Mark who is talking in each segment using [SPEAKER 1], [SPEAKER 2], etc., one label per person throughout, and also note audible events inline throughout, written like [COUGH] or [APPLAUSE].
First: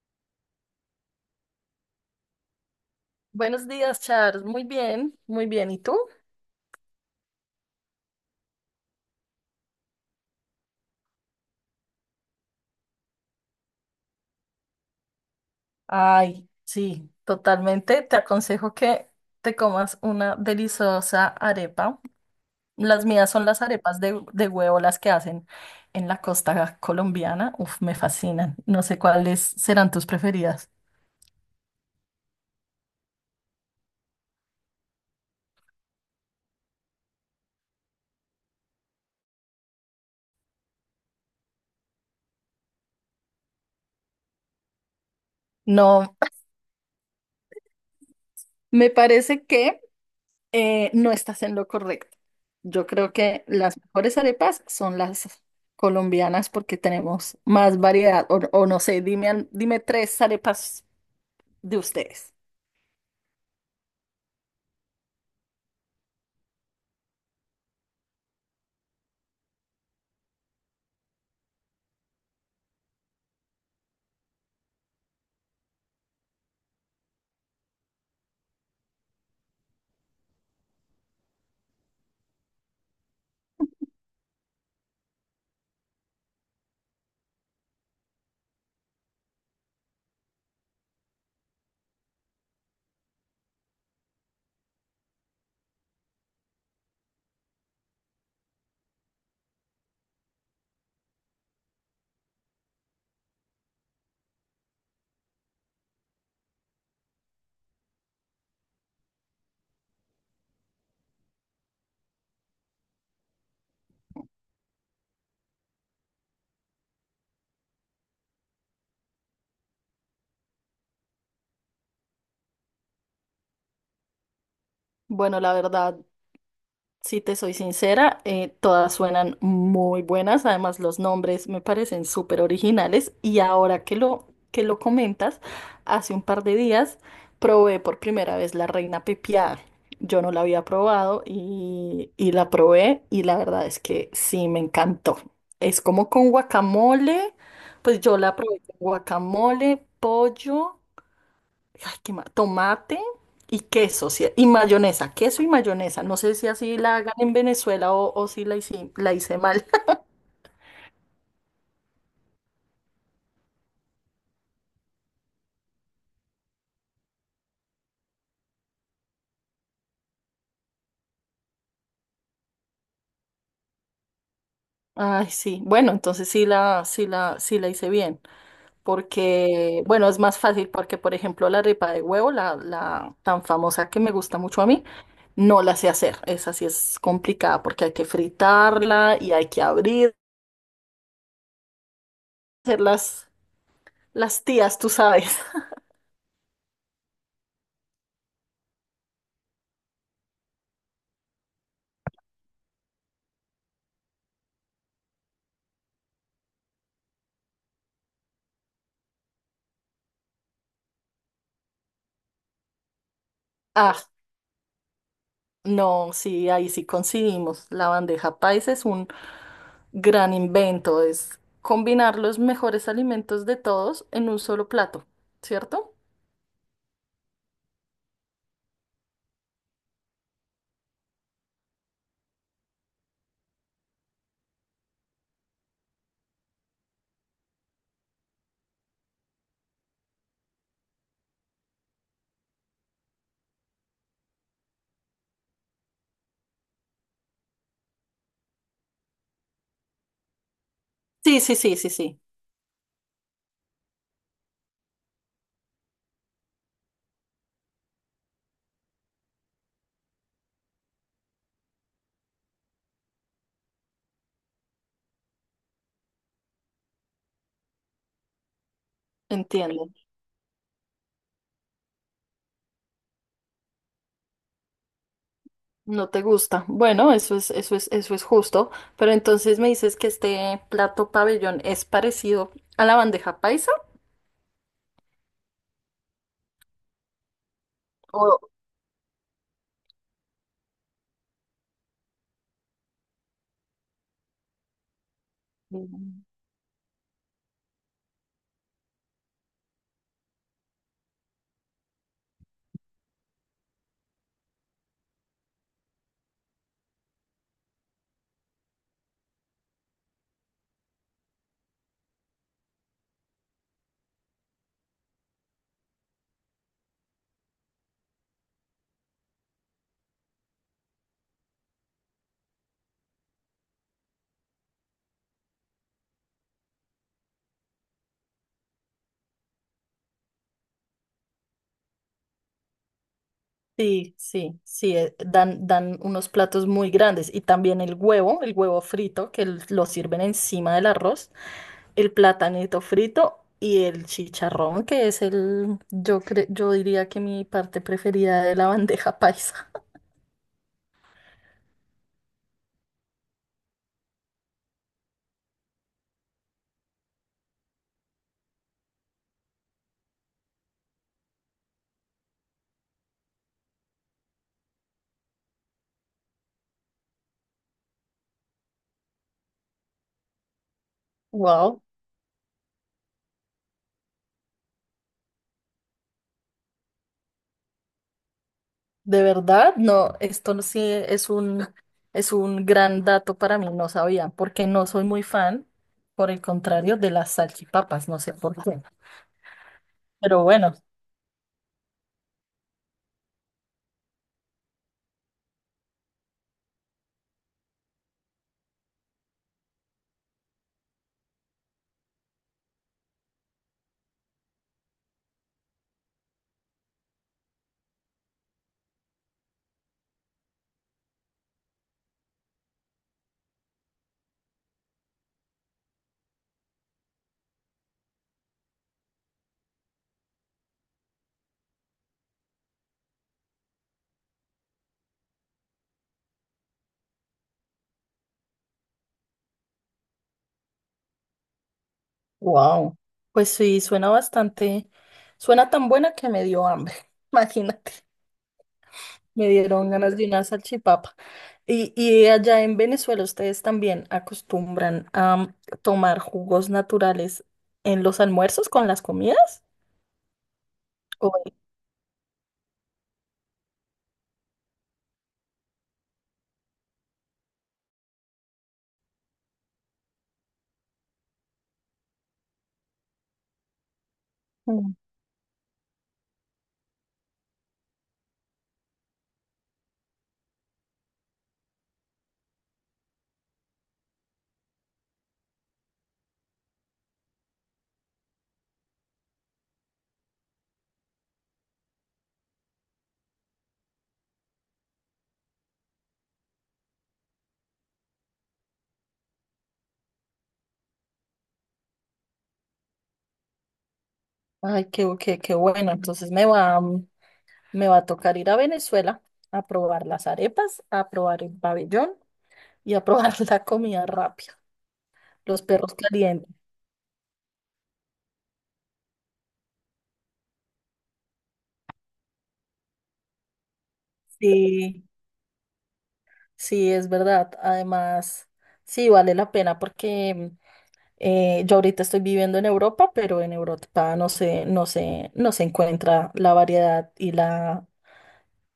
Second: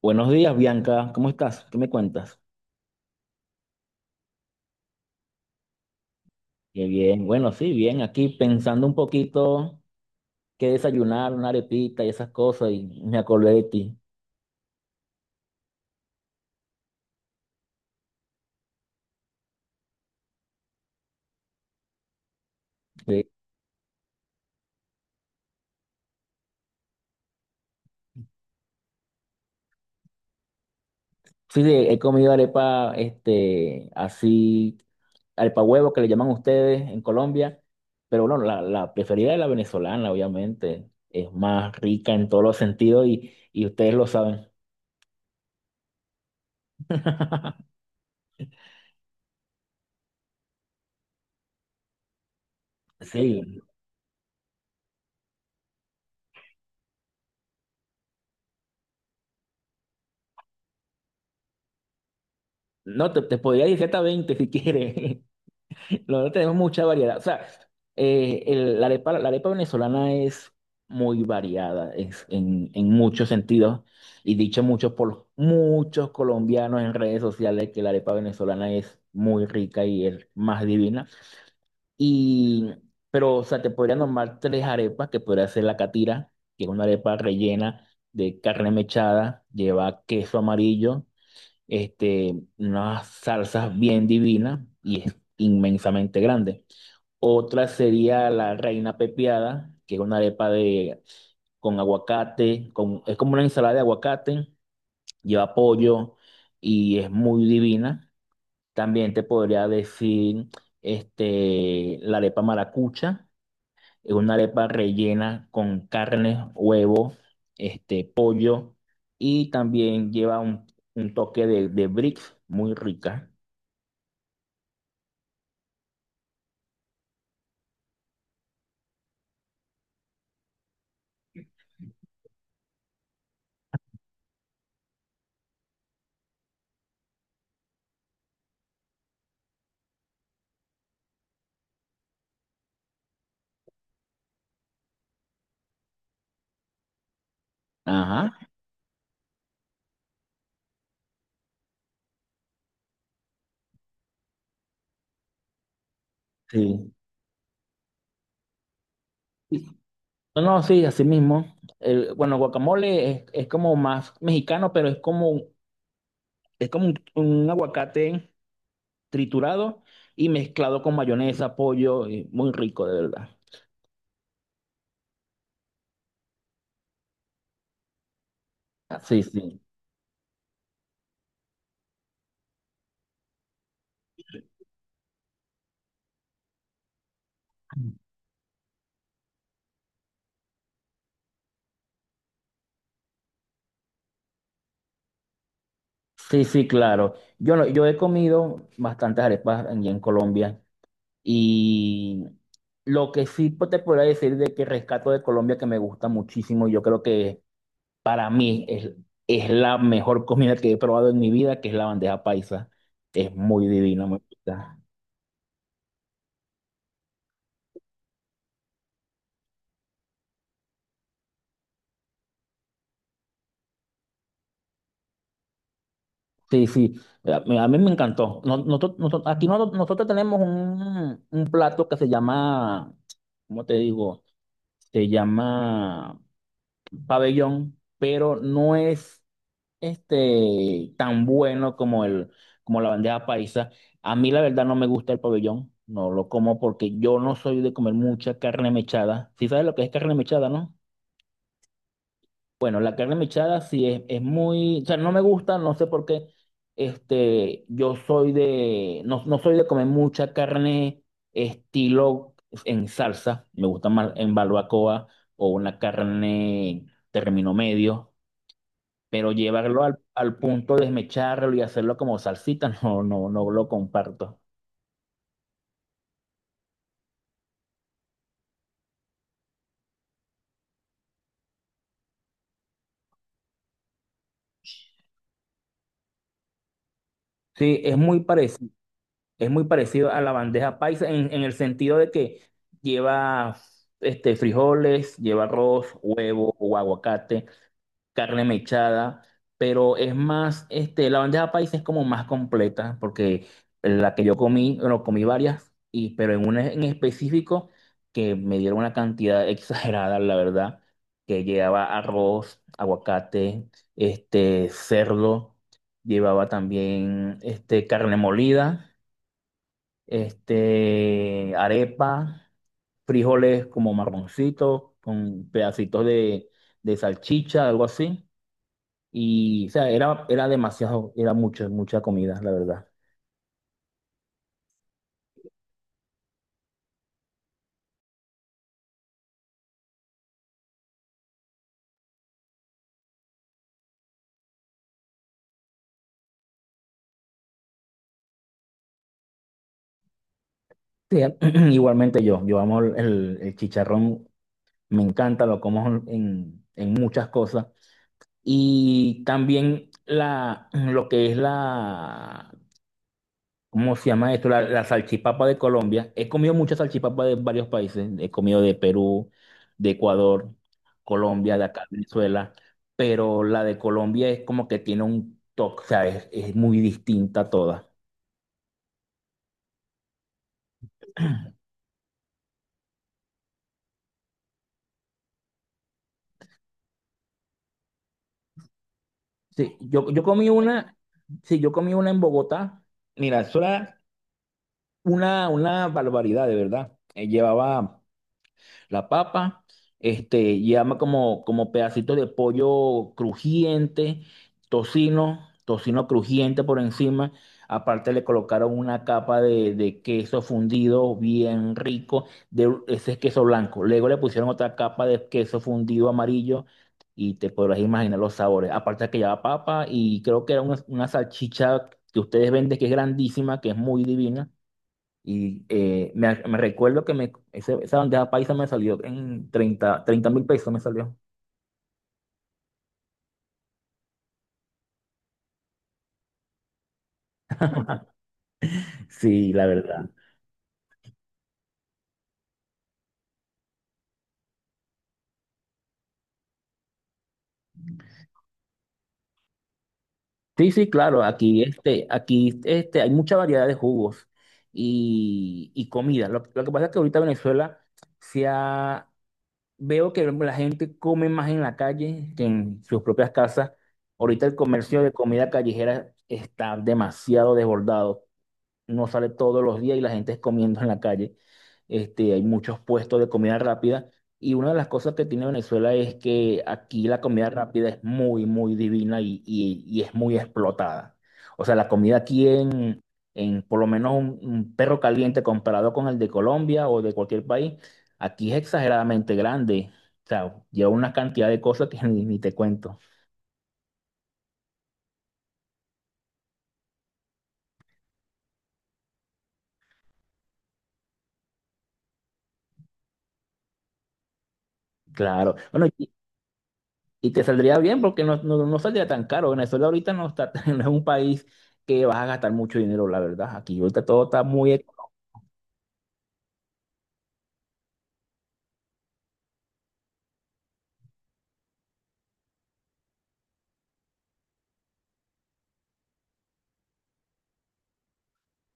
[SPEAKER 1] Buenos días, Bianca. ¿Cómo estás? ¿Qué me cuentas?
[SPEAKER 2] Buenos días, Charles. Muy bien, muy bien. ¿Y tú?
[SPEAKER 1] Qué bien. Bueno, sí, bien. Aquí pensando un poquito qué desayunar, una arepita y esas cosas, y me acordé de ti.
[SPEAKER 2] Ay, sí, totalmente. Te aconsejo que te comas una deliciosa arepa. Las
[SPEAKER 1] Sí,
[SPEAKER 2] mías son las arepas de huevo, las que hacen en la costa colombiana. Uf, me fascinan. No sé cuáles serán tus preferidas.
[SPEAKER 1] sí, he comido arepa, así, arepa huevo que le llaman ustedes en Colombia, pero bueno, la preferida es la venezolana, obviamente. Es más rica en todos los sentidos y ustedes lo saben.
[SPEAKER 2] No,
[SPEAKER 1] [LAUGHS]
[SPEAKER 2] me parece que no estás en lo correcto. Yo creo
[SPEAKER 1] Sí.
[SPEAKER 2] que las mejores arepas son las colombianas porque tenemos más variedad. O no sé, dime, dime tres arepas de ustedes.
[SPEAKER 1] No, te podría decir hasta 20 si quieres. La tenemos mucha variedad. O sea, la arepa venezolana es muy variada es en muchos sentidos y dicho mucho por muchos colombianos en redes sociales que la arepa venezolana es muy rica y es más divina. Y, pero, o sea, te podría nombrar tres arepas que podría ser la catira, que es una arepa rellena de carne mechada, lleva queso amarillo, unas salsas bien divinas y es inmensamente grande. Otra sería la reina pepiada, que es una arepa de, con aguacate, con, es como una ensalada de aguacate, lleva pollo y es muy divina. También te podría decir la arepa maracucha, es una arepa rellena con carne, huevo, pollo y también lleva un toque de brix muy rica.
[SPEAKER 2] Bueno, la verdad, si te soy sincera, todas suenan muy buenas. Además, los nombres me parecen súper originales. Y ahora que lo comentas, hace un par de días probé por primera vez la reina pepiada. Yo no la había probado y la probé y la verdad es que sí, me encantó. Es como con guacamole, pues yo la
[SPEAKER 1] Ajá,
[SPEAKER 2] probé con guacamole, pollo. Ay, tomate y queso, sí, y mayonesa, queso y mayonesa. No sé si así
[SPEAKER 1] sí.
[SPEAKER 2] la hagan en Venezuela o si la hice, la hice mal. [LAUGHS]
[SPEAKER 1] No, no, sí, así mismo. El, bueno, guacamole es como más mexicano, pero es como un aguacate triturado y mezclado con mayonesa, pollo, y muy rico, de verdad.
[SPEAKER 2] Ay, sí. Bueno, entonces sí la hice bien.
[SPEAKER 1] Ah, sí, sí.
[SPEAKER 2] Porque, bueno, es más fácil porque, por ejemplo, la arepa de huevo, la tan famosa que me gusta mucho a mí, no la sé hacer. Esa sí es complicada porque hay que fritarla y hay que abrir, hacer las tías, tú sabes. [LAUGHS]
[SPEAKER 1] Sí, sí, claro. Yo, yo he comido bastantes arepas en Colombia y lo que sí te podría decir de que rescato de Colombia que me gusta muchísimo, yo creo que para mí es la mejor comida que he probado en mi vida, que es la bandeja paisa. Es muy
[SPEAKER 2] Ah,
[SPEAKER 1] divina, me gusta.
[SPEAKER 2] no, sí, ahí sí coincidimos. La bandeja paisa es un gran invento. Es combinar los mejores alimentos de todos en un solo plato, ¿cierto?
[SPEAKER 1] Sí, sí, a mí me encantó. Nosotros tenemos un plato que se llama, ¿cómo te digo? Se llama pabellón, pero no es tan bueno como, el, como la bandeja paisa. A mí la verdad no me gusta el pabellón, no lo como porque yo no soy de comer mucha carne mechada. ¿Si sabes lo que es carne mechada, no?
[SPEAKER 2] Sí, sí, sí, sí, sí.
[SPEAKER 1] Bueno, la carne mechada sí es muy, o sea, no me gusta, no sé por qué. Yo soy de, no, no soy de comer mucha carne estilo en salsa, me gusta más en barbacoa o una carne término medio, pero llevarlo
[SPEAKER 2] Entiendo.
[SPEAKER 1] al, al punto de desmecharlo y hacerlo como salsita, [LAUGHS] no, no, no lo comparto.
[SPEAKER 2] No te gusta. Bueno, eso es justo. Pero entonces me dices que este plato pabellón es parecido a la bandeja paisa.
[SPEAKER 1] Sí, es muy parecido. Es muy parecido a la bandeja paisa en el sentido de que lleva frijoles, lleva
[SPEAKER 2] O...
[SPEAKER 1] arroz, huevo o aguacate, carne mechada, pero es más, la bandeja paisa es como más completa porque la que yo comí, bueno, comí varias, y, pero en una en específico que me dieron una cantidad [LAUGHS] exagerada, la verdad, que llevaba arroz, aguacate, cerdo, llevaba también carne molida arepa, frijoles como marroncitos, con pedacitos de salchicha, algo así. Y, o sea, era, era demasiado, era mucho, mucha comida, la verdad.
[SPEAKER 2] Sí, sí, sí, dan unos platos muy grandes y también el huevo frito que lo sirven encima del arroz, el platanito frito y el chicharrón que es el, yo diría que mi parte preferida de la [LAUGHS] bandeja paisa.
[SPEAKER 1] Sí, [CLEARS THROAT] igualmente yo, yo amo el chicharrón, me encanta, lo como en muchas cosas. Y también la, [CLEARS THROAT] lo que es la ¿Cómo se llama esto? La salchipapa de Colombia. He comido muchas salchipapas de varios países. He comido de Perú, de Ecuador, Colombia, de
[SPEAKER 2] Wow,
[SPEAKER 1] acá, Venezuela. Pero la de Colombia es como que tiene un toque, o sea, es muy distinta a todas.
[SPEAKER 2] de verdad, esto no- sí es un gran dato para mí, no sabía, porque no soy muy fan, por el contrario, de las salchipapas, no sé por qué,
[SPEAKER 1] Sí, yo, yo
[SPEAKER 2] pero
[SPEAKER 1] comí
[SPEAKER 2] bueno.
[SPEAKER 1] una, sí, yo comí una en Bogotá. Mira, eso era una barbaridad, de verdad. Llevaba la papa, llama como, como pedacito de pollo crujiente, tocino, tocino crujiente por encima. Aparte le colocaron una capa de queso fundido bien rico, de ese es queso blanco. Luego le pusieron otra capa de queso fundido amarillo y te podrás imaginar los sabores. Aparte que lleva papa y creo que era una salchicha que ustedes venden que es grandísima, que es muy divina. Y me recuerdo que me, esa bandeja paisa me salió en 30 30 mil pesos me salió.
[SPEAKER 2] Wow. Pues sí, suena bastante, suena tan buena que me dio hambre. [LAUGHS] Imagínate, me
[SPEAKER 1] Sí, la
[SPEAKER 2] dieron
[SPEAKER 1] verdad.
[SPEAKER 2] ganas de una salchipapa. Y allá en Venezuela ustedes también acostumbran a tomar jugos naturales en los almuerzos con las comidas.
[SPEAKER 1] Sí, sí, claro,
[SPEAKER 2] ¿O-
[SPEAKER 1] aquí, aquí hay mucha variedad de jugos y comida. Lo que pasa es que ahorita Venezuela se ha- veo que la gente come más en la calle que en sus propias casas. Ahorita el
[SPEAKER 2] Mm.
[SPEAKER 1] comercio de comida callejera está demasiado desbordado. No sale todos los días y la gente es comiendo en la calle. Hay muchos puestos de comida rápida y una de las cosas que tiene Venezuela es que aquí la comida rápida es muy, muy divina y, y es muy explotada. O sea, la comida aquí en por lo menos un perro caliente comparado con el de Colombia o de cualquier país, aquí es exageradamente grande. O sea, lleva una cantidad de cosas que [LAUGHS] ni, ni te cuento.
[SPEAKER 2] Ay, qué bueno. Entonces mm, me va a tocar ir a Venezuela a probar las arepas, a probar el pabellón y a probar [LAUGHS] la comida rápida,
[SPEAKER 1] Claro.
[SPEAKER 2] los
[SPEAKER 1] Bueno,
[SPEAKER 2] perros calientes.
[SPEAKER 1] y te saldría bien porque no, no, no saldría tan caro. Venezuela ahorita no está, [LAUGHS] no es un país que vas a gastar mucho dinero, la verdad. Aquí ahorita todo está muy...
[SPEAKER 2] Sí. Sí, es verdad. Además, sí, vale la pena porque yo ahorita estoy viviendo en Europa, pero en Europa no se encuentra la variedad y la,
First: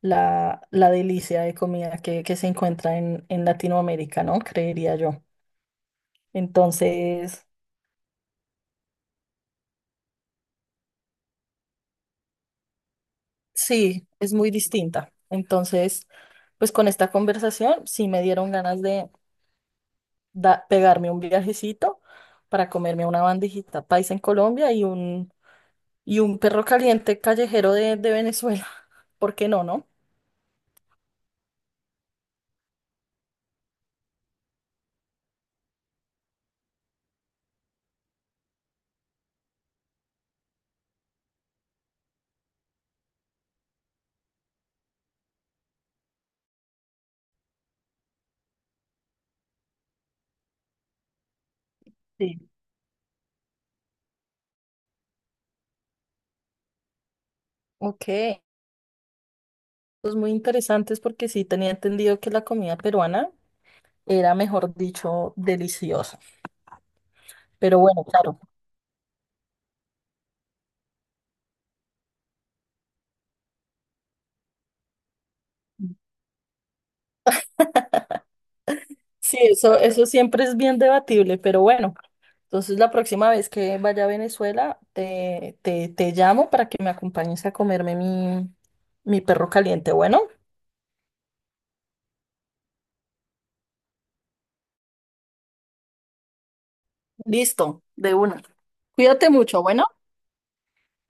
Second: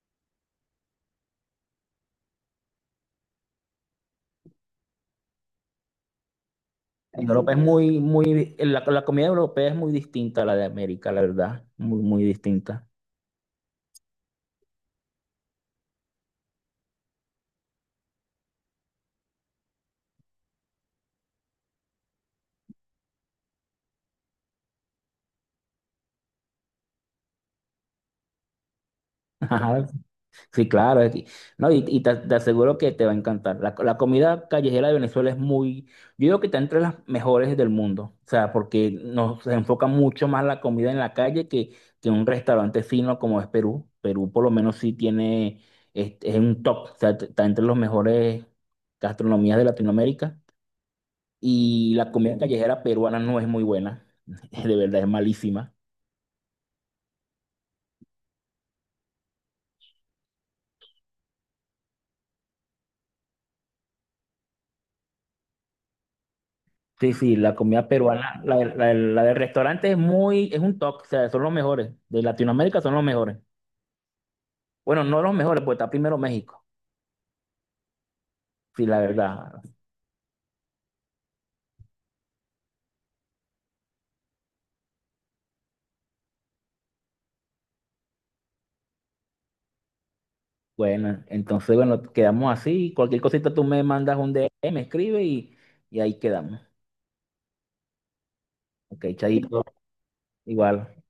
[SPEAKER 2] la, la delicia de comida que se encuentra en Latinoamérica, ¿no? Creería yo.
[SPEAKER 1] en
[SPEAKER 2] Entonces,
[SPEAKER 1] Europa es muy, muy, la comida europea es muy distinta a la de América, la verdad. Muy, muy distinta.
[SPEAKER 2] sí, es muy distinta. Entonces, pues con esta conversación sí me dieron ganas de pegarme un viajecito para comerme una bandejita paisa en Colombia y un y un perro caliente callejero de Venezuela. [LAUGHS] ¿Por qué no, no?
[SPEAKER 1] [LAUGHS] Sí, claro. No, y, te, te aseguro que te va a encantar. La comida callejera de Venezuela es muy, yo digo que está entre las mejores del mundo. O sea, porque nos se enfoca mucho más la comida en la calle que un restaurante fino como es Perú. Perú por lo menos sí tiene, es un top. O sea, está entre los mejores gastronomías de Latinoamérica. Y la comida
[SPEAKER 2] Sí.
[SPEAKER 1] callejera peruana no es muy buena. [LAUGHS] De verdad es malísima.
[SPEAKER 2] Ok. Pues muy interesantes porque sí tenía entendido que la comida peruana era, mejor dicho, deliciosa.
[SPEAKER 1] Sí, sí, la
[SPEAKER 2] Pero
[SPEAKER 1] comida
[SPEAKER 2] bueno, claro.
[SPEAKER 1] peruana, la del restaurante es muy, es un top, o sea, son los mejores. De Latinoamérica son los mejores. Bueno, no los mejores, pues está primero México. Sí, la
[SPEAKER 2] Sí,
[SPEAKER 1] verdad.
[SPEAKER 2] eso siempre es bien debatible, pero bueno. Entonces la próxima vez que vaya a Venezuela, te llamo para que me acompañes a comerme mi, mi perro caliente. Bueno,
[SPEAKER 1] Bueno, entonces, bueno, quedamos así. Cualquier cosita tú me mandas un DM, me escribe y ahí quedamos.
[SPEAKER 2] listo, de una.
[SPEAKER 1] Ok,
[SPEAKER 2] Cuídate
[SPEAKER 1] chaito,
[SPEAKER 2] mucho, bueno.
[SPEAKER 1] igual.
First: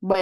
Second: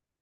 [SPEAKER 2] Bueno.